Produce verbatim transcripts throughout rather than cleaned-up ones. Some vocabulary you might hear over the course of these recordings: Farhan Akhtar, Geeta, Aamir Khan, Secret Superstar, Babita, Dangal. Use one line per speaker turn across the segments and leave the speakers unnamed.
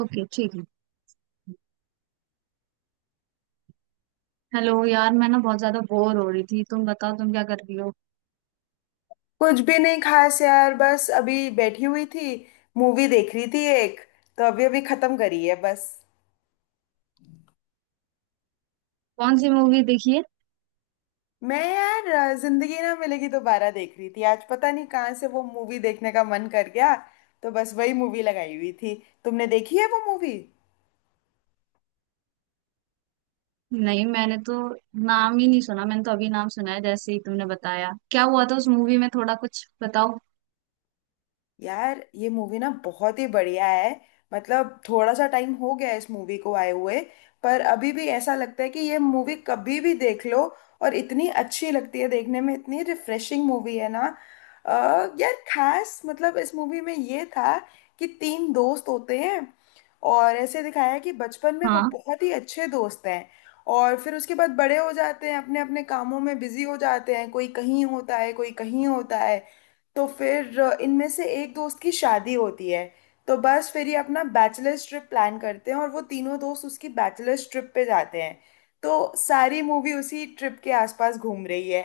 Okay, ठीक है। Hello यार, मैं ना बहुत ज्यादा बोर हो रही थी। तुम बताओ, तुम क्या कर रही हो।
कुछ भी नहीं खास यार। बस अभी बैठी हुई थी, मूवी देख रही थी एक। तो अभी अभी खत्म करी है बस।
कौन सी मूवी देखी है?
मैं यार, अ, जिंदगी ना मिलेगी दोबारा देख रही थी आज। पता नहीं कहाँ से वो मूवी देखने का मन कर गया, तो बस वही मूवी लगाई हुई थी। तुमने देखी है वो मूवी?
नहीं, मैंने तो नाम ही नहीं सुना। मैंने तो अभी नाम सुना है जैसे ही तुमने बताया। क्या हुआ था उस मूवी में, थोड़ा कुछ बताओ।
यार ये मूवी ना बहुत ही बढ़िया है। मतलब थोड़ा सा टाइम हो गया है इस मूवी को आए हुए, पर अभी भी ऐसा लगता है कि ये मूवी कभी भी देख लो और इतनी अच्छी लगती है देखने में। इतनी रिफ्रेशिंग मूवी है ना। अ, यार खास मतलब इस मूवी में ये था कि तीन दोस्त होते हैं और ऐसे दिखाया है कि बचपन में वो
हाँ।
बहुत ही अच्छे दोस्त हैं। और फिर उसके बाद बड़े हो जाते हैं, अपने अपने कामों में बिजी हो जाते हैं, कोई कहीं होता है कोई कहीं होता है। तो फिर अ, इनमें से एक दोस्त की शादी होती है, तो बस फिर ये अपना बैचलर्स ट्रिप प्लान करते हैं और वो तीनों दोस्त उसकी बैचलर्स ट्रिप पे जाते हैं। तो सारी मूवी उसी ट्रिप के आसपास घूम रही है।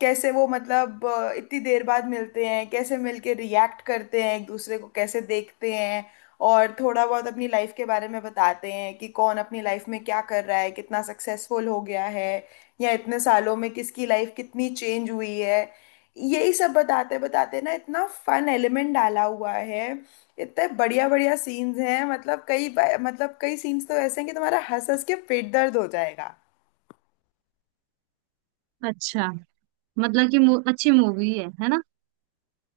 कैसे वो मतलब अ, इतनी देर बाद मिलते हैं, कैसे मिलके रिएक्ट करते हैं एक दूसरे को, कैसे देखते हैं। और थोड़ा बहुत अपनी लाइफ के बारे में बताते हैं कि कौन अपनी लाइफ में क्या कर रहा है, कितना सक्सेसफुल हो गया है, या इतने सालों में किसकी लाइफ कितनी चेंज हुई है। यही सब बताते बताते ना इतना फन एलिमेंट डाला हुआ है, इतने बढ़िया बढ़िया सीन्स हैं। मतलब कई बार, मतलब कई सीन्स तो ऐसे हैं कि तुम्हारा हंस हंस के पेट दर्द हो जाएगा।
अच्छा, मतलब कि मू, अच्छी मूवी है है ना?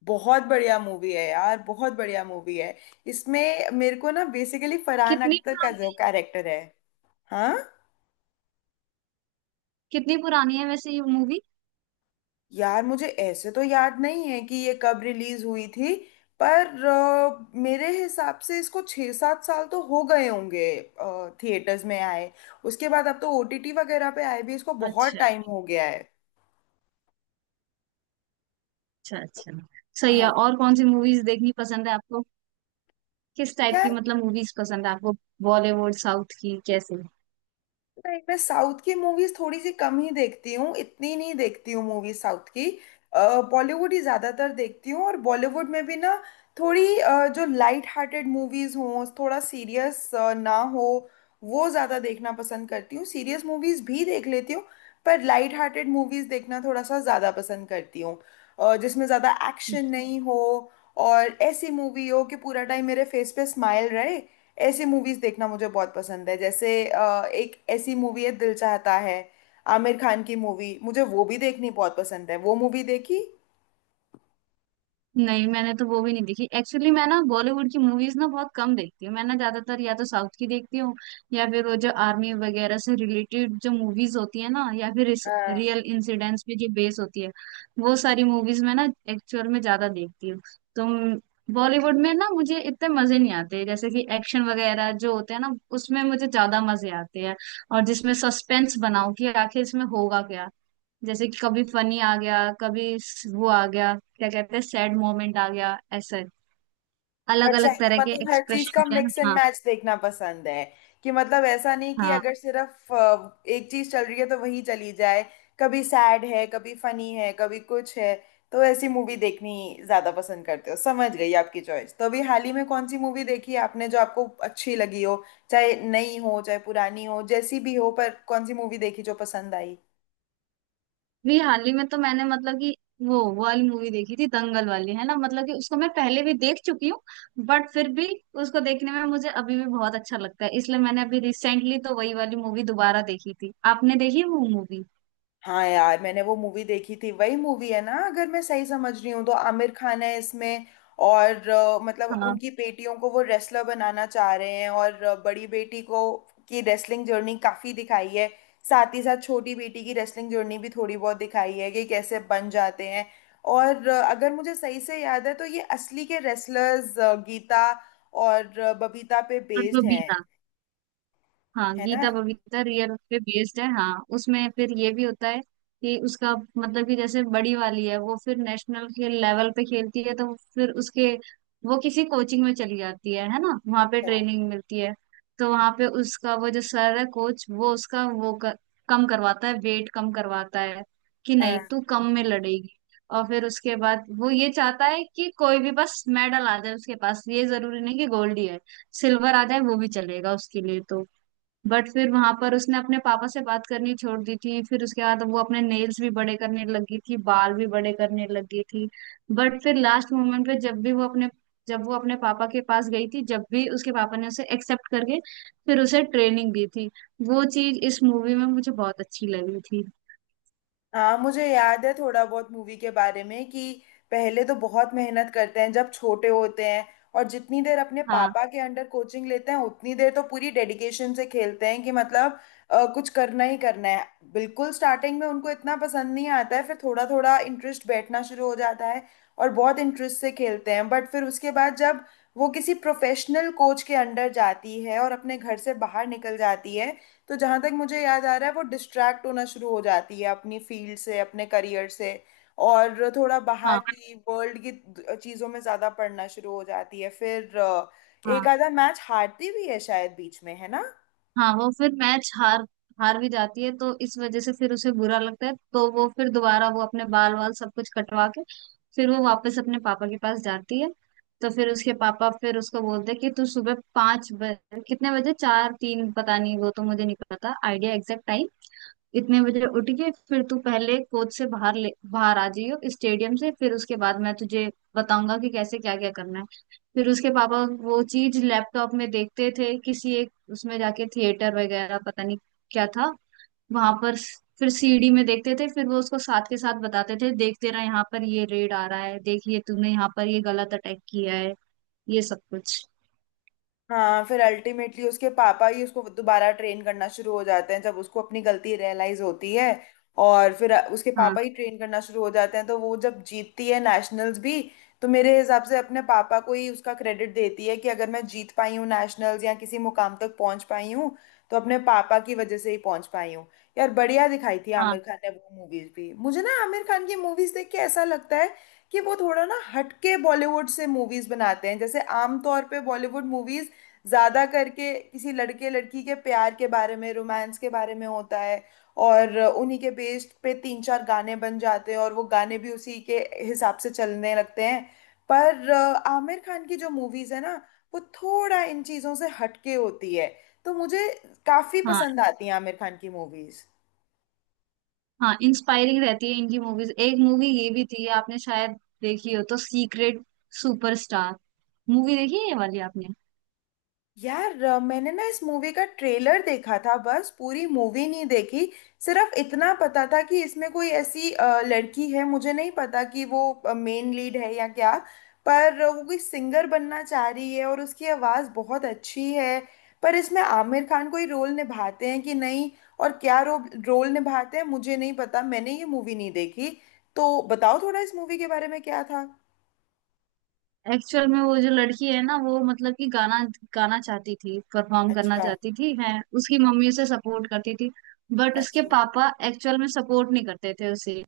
बहुत बढ़िया मूवी है यार, बहुत बढ़िया मूवी है। इसमें मेरे को ना बेसिकली फरहान
कितनी
अख्तर का
पुरानी
जो
है
कैरेक्टर है। हाँ,
कितनी पुरानी है वैसे ये मूवी?
यार मुझे ऐसे तो याद नहीं है कि ये कब रिलीज हुई थी, पर अ, मेरे हिसाब से इसको छः सात साल तो हो गए होंगे थिएटर्स में आए। उसके बाद अब तो ओटीटी वगैरह पे आए भी इसको बहुत
अच्छा,
टाइम हो गया है।
अच्छा, अच्छा। सही है।
हाँ।
और कौन सी मूवीज देखनी पसंद है आपको? किस टाइप की,
यार
मतलब, मूवीज पसंद है आपको? बॉलीवुड, साउथ की, कैसे?
नहीं, मैं साउथ की मूवीज थोड़ी सी कम ही देखती हूँ, इतनी नहीं देखती हूँ मूवीज साउथ की। बॉलीवुड ही ज्यादातर देखती हूँ और बॉलीवुड में भी ना थोड़ी अ, जो लाइट हार्टेड मूवीज हों, थोड़ा सीरियस ना हो, वो ज्यादा देखना पसंद करती हूँ। सीरियस मूवीज भी देख लेती हूँ, पर लाइट हार्टेड मूवीज देखना थोड़ा सा ज्यादा पसंद करती हूँ। अ, जिसमें ज्यादा एक्शन नहीं हो और ऐसी मूवी हो कि पूरा टाइम मेरे फेस पे स्माइल रहे, ऐसी मूवीज देखना मुझे बहुत पसंद है। जैसे अ, एक ऐसी मूवी है, दिल चाहता है, आमिर खान की मूवी, मुझे वो भी देखनी बहुत पसंद है। वो मूवी देखी?
नहीं, मैंने तो वो भी नहीं देखी एक्चुअली। मैं ना बॉलीवुड की मूवीज ना बहुत कम देखती हूँ। मैं ना ज्यादातर या तो साउथ की देखती हूँ, या फिर वो जो आर्मी वगैरह से रिलेटेड जो मूवीज होती है ना, या फिर
अ,
रियल इंसिडेंट्स पे जो बेस होती है, वो सारी मूवीज मैं ना एक्चुअल में ज्यादा देखती हूँ तो। बॉलीवुड में ना मुझे इतने मजे नहीं आते। जैसे कि एक्शन वगैरह जो होते हैं ना, उसमें मुझे ज्यादा मजे आते हैं। और जिसमें सस्पेंस बनाओ कि आखिर इसमें होगा क्या। जैसे कि कभी फनी आ गया, कभी स- वो आ गया, क्या कहते हैं, सैड मोमेंट आ गया, ऐसे अलग
अच्छा,
अलग
तो
तरह के
मतलब हर चीज
एक्सप्रेशन
का
होते हैं ना,
मिक्स एंड
हाँ।
मैच देखना पसंद है, कि मतलब ऐसा नहीं कि
हाँ।
अगर सिर्फ अ, एक चीज चल रही है तो वही चली जाए। कभी सैड है कभी फनी है कभी कुछ है, तो ऐसी मूवी देखनी ज्यादा पसंद करते हो। समझ गई आपकी चॉइस। तो अभी हाल ही में कौन सी मूवी देखी है आपने जो आपको अच्छी लगी हो? चाहे नई हो चाहे पुरानी हो जैसी भी हो, पर कौन सी मूवी देखी जो पसंद आई?
भी हाल ही में तो मैंने मतलब कि वो वो वाली मूवी देखी थी, दंगल वाली है ना, मतलब कि उसको मैं पहले भी देख चुकी हूँ। बट फिर भी उसको देखने में मुझे अभी भी बहुत अच्छा लगता है, इसलिए मैंने अभी रिसेंटली तो वही वाली मूवी दोबारा देखी थी। आपने देखी वो मूवी?
हाँ, यार मैंने वो मूवी देखी थी। वही मूवी है ना, अगर मैं सही समझ रही हूँ, तो आमिर खान है इसमें और अ, मतलब
हाँ,
उनकी बेटियों को वो रेसलर बनाना चाह रहे हैं। और अ, बड़ी बेटी को की रेसलिंग जर्नी काफी दिखाई है। साथ ही साथ छोटी बेटी की रेसलिंग जर्नी भी थोड़ी बहुत दिखाई है कि कैसे बन जाते हैं। और अ, अगर मुझे सही से याद है तो ये असली के रेसलर्स गीता और अ, बबीता पे
तत्व
बेस्ड हैं,
बीता। हाँ,
है
गीता बबीता रियल पे बेस्ड है। हाँ, उसमें फिर ये भी होता है कि उसका मतलब कि जैसे बड़ी वाली है, वो फिर नेशनल के लेवल पे खेलती है, तो फिर उसके वो किसी कोचिंग में चली जाती है है ना, वहाँ पे ट्रेनिंग मिलती है। तो वहाँ पे उसका वो जो सर है, कोच, वो उसका वो कर, कम करवाता है, वेट कम करवाता है कि नहीं,
ना।
तू कम में लड़ेगी। और फिर उसके बाद वो ये चाहता है कि कोई भी बस मेडल आ जाए उसके पास, ये जरूरी नहीं कि गोल्ड ही है, सिल्वर आ जाए वो भी चलेगा उसके लिए तो। बट फिर वहां पर उसने अपने पापा से बात करनी छोड़ दी थी। फिर उसके बाद वो अपने नेल्स भी बड़े करने लगी थी, बाल भी बड़े करने लगी थी। बट फिर लास्ट मोमेंट पे जब भी वो अपने जब वो अपने पापा के पास गई थी, जब भी उसके पापा ने उसे एक्सेप्ट करके फिर उसे ट्रेनिंग दी थी, वो चीज इस मूवी में मुझे बहुत अच्छी लगी थी।
हाँ, मुझे याद है थोड़ा बहुत मूवी के बारे में कि पहले तो बहुत मेहनत करते हैं जब छोटे होते हैं, और जितनी देर अपने
हाँ,
पापा के अंडर कोचिंग लेते हैं उतनी देर तो पूरी डेडिकेशन से खेलते हैं कि मतलब अ, कुछ करना ही करना है। बिल्कुल स्टार्टिंग में उनको इतना पसंद नहीं आता है, फिर थोड़ा थोड़ा इंटरेस्ट बैठना शुरू हो जाता है और बहुत इंटरेस्ट से खेलते हैं। बट फिर उसके बाद जब वो किसी प्रोफेशनल कोच के अंडर जाती है और अपने घर से बाहर निकल जाती है, तो जहाँ तक मुझे याद आ रहा है वो डिस्ट्रैक्ट होना शुरू हो जाती है अपनी फील्ड से, अपने करियर से, और थोड़ा बाहर
हाँ,
की वर्ल्ड की चीज़ों में ज़्यादा पढ़ना शुरू हो जाती है। फिर अ, एक
हाँ,
आधा मैच हारती भी है शायद बीच में, है ना।
हाँ। वो फिर मैच हार हार भी जाती है, तो इस वजह से फिर उसे बुरा लगता है, तो वो फिर दोबारा वो अपने बाल वाल सब कुछ कटवा के फिर वो वापस अपने पापा के पास जाती है। तो फिर उसके पापा फिर उसको बोलते हैं कि तू सुबह पाँच बजे, कितने बजे, चार, तीन, पता नहीं, वो तो मुझे नहीं पता आइडिया एग्जैक्ट टाइम। इतने बजे उठ के फिर तू पहले कोच से बाहर ले बाहर आ जाइयो स्टेडियम से, फिर उसके बाद मैं तुझे बताऊंगा कि कैसे क्या क्या करना है। फिर उसके पापा वो चीज लैपटॉप में देखते थे, किसी एक उसमें जाके थिएटर वगैरह, पता नहीं क्या था वहां पर। फिर सीडी में देखते थे, फिर वो उसको साथ के साथ बताते थे, देखते रहा यहाँ पर ये रेड आ रहा है, देखिए तूने यहाँ पर ये गलत अटैक किया है, ये सब कुछ।
हाँ, फिर अल्टीमेटली उसके पापा ही उसको दोबारा ट्रेन करना शुरू हो जाते हैं जब उसको अपनी गलती रियलाइज होती है। और फिर उसके
हाँ,
पापा ही ट्रेन करना शुरू हो जाते हैं, तो वो जब जीतती है नेशनल्स भी, तो मेरे हिसाब से अपने पापा को ही उसका क्रेडिट देती है कि अगर मैं जीत पाई हूँ नेशनल्स या किसी मुकाम तक पहुंच पाई हूँ, तो अपने पापा की वजह से ही पहुंच पाई हूँ। यार बढ़िया दिखाई थी
हाँ,
आमिर खान ने। वो मूवीज भी मुझे ना, आमिर खान की मूवीज देख के ऐसा लगता है कि वो थोड़ा ना हटके बॉलीवुड से मूवीज बनाते हैं। जैसे आमतौर पे बॉलीवुड मूवीज ज्यादा करके किसी लड़के लड़की के प्यार के बारे में, रोमांस के बारे में होता है, और उन्हीं के बेस्ड पे तीन चार गाने बन जाते हैं और वो गाने भी उसी के हिसाब से चलने लगते हैं। पर अ, आमिर खान की जो मूवीज है ना, वो थोड़ा इन चीजों से हटके होती है, तो मुझे काफी
हाँ,
पसंद आती है आमिर खान की मूवीज।
हाँ। इंस्पायरिंग रहती है इनकी मूवीज। एक मूवी ये भी थी, आपने शायद देखी हो तो, सीक्रेट सुपरस्टार। मूवी देखी है ये वाली आपने?
यार, अ, मैंने ना इस मूवी का ट्रेलर देखा था बस, पूरी मूवी नहीं देखी। सिर्फ इतना पता था कि इसमें कोई ऐसी अ, लड़की है, मुझे नहीं पता कि वो मेन लीड है या क्या, पर अ, वो कोई सिंगर बनना चाह रही है और उसकी आवाज़ बहुत अच्छी है। पर इसमें आमिर खान कोई रोल निभाते हैं कि नहीं, और क्या रो, रोल निभाते हैं मुझे नहीं पता, मैंने ये मूवी नहीं देखी। तो बताओ थोड़ा इस मूवी के बारे में क्या था।
एक्चुअल में वो जो लड़की है ना, वो मतलब कि गाना गाना चाहती थी, परफॉर्म करना
अच्छा।
चाहती थी, है। उसकी मम्मी उसे सपोर्ट करती थी, बट उसके
अच्छा
पापा एक्चुअल में सपोर्ट नहीं करते थे उसे।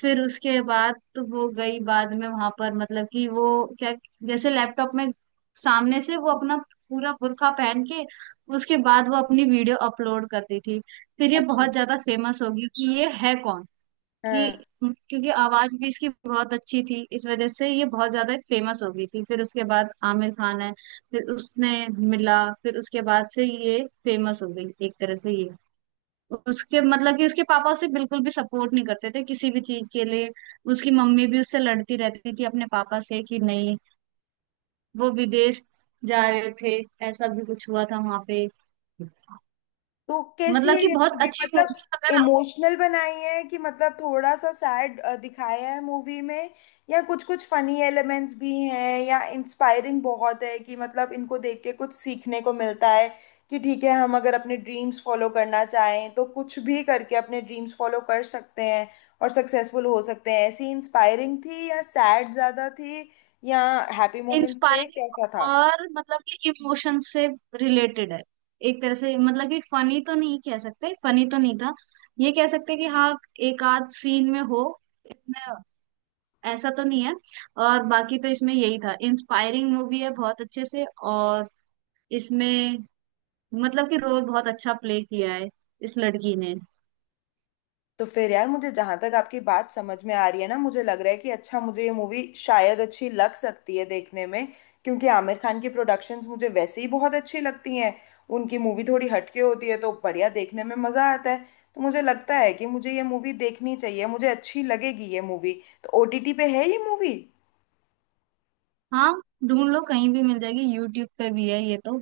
फिर उसके बाद तो वो गई बाद में वहां पर, मतलब कि वो क्या, जैसे लैपटॉप में सामने से वो अपना पूरा बुर्का पहन के, उसके बाद वो अपनी वीडियो अपलोड करती थी। फिर ये
अच्छा।
बहुत ज्यादा फेमस होगी कि ये है कौन।
हाँ,
कि क्योंकि आवाज भी इसकी बहुत अच्छी थी, इस वजह से ये बहुत ज्यादा फेमस हो गई थी। फिर उसके बाद आमिर खान है, फिर उसने मिला, फिर उसके बाद से ये फेमस हो गई एक तरह से ये। उसके मतलब कि उसके पापा उसे बिल्कुल भी सपोर्ट नहीं करते थे किसी भी चीज के लिए। उसकी मम्मी भी उससे लड़ती रहती थी अपने पापा से कि नहीं, वो विदेश जा रहे थे, ऐसा भी कुछ हुआ था वहां पे।
तो कैसी
मतलब
है
कि
ये
बहुत
मूवी,
अच्छी
मतलब
मूवी, अगर
इमोशनल बनाई है कि मतलब थोड़ा सा सैड दिखाया है मूवी में, या कुछ कुछ फनी एलिमेंट्स भी हैं, या इंस्पायरिंग बहुत है कि मतलब इनको देख के कुछ सीखने को मिलता है कि ठीक है हम अगर अपने ड्रीम्स फॉलो करना चाहें तो कुछ भी करके अपने ड्रीम्स फॉलो कर सकते हैं और सक्सेसफुल हो सकते हैं? ऐसी इंस्पायरिंग थी, या सैड ज़्यादा थी, या हैप्पी मोमेंट्स थे, कैसा
इंस्पायरिंग
था?
और मतलब कि इमोशन से रिलेटेड है, एक तरह से मतलब कि फनी तो नहीं कह सकते, फनी तो नहीं था, ये कह सकते कि हाँ एक आध सीन में हो, ऐसा तो नहीं है। और बाकी तो इसमें यही था, इंस्पायरिंग मूवी है, बहुत अच्छे से। और इसमें मतलब कि रोल बहुत अच्छा प्ले किया है इस लड़की ने।
तो फिर यार, मुझे जहां तक आपकी बात समझ में आ रही है ना, मुझे लग रहा है कि अच्छा मुझे ये मूवी शायद अच्छी लग सकती है देखने में, क्योंकि आमिर खान की प्रोडक्शंस मुझे वैसे ही बहुत अच्छी लगती हैं। उनकी मूवी थोड़ी हटके होती है तो बढ़िया, देखने में मजा आता है। तो मुझे लगता है कि मुझे ये मूवी देखनी चाहिए, मुझे अच्छी लगेगी ये मूवी। तो ओटीटी पे है ये मूवी?
हाँ, ढूंढ लो, कहीं भी मिल जाएगी, यूट्यूब पे भी है ये तो।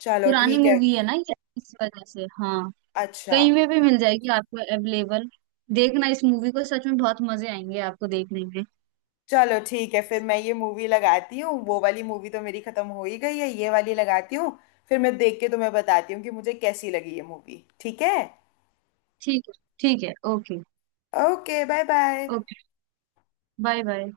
चलो
पुरानी
ठीक है।
मूवी है ना ये, इस वजह से, हाँ।
अच्छा,
कहीं पे भी मिल जाएगी आपको अवेलेबल। देखना इस मूवी को, सच में बहुत मजे आएंगे आपको देखने में।
चलो ठीक है, फिर मैं ये मूवी लगाती हूँ। वो वाली मूवी तो मेरी खत्म हो ही गई है, ये वाली लगाती हूँ। फिर मैं देख के तुम्हें बताती हूँ कि मुझे कैसी लगी ये मूवी, ठीक है।
ठीक है। ठीक है, okay.
Okay, bye bye.
Okay, bye bye.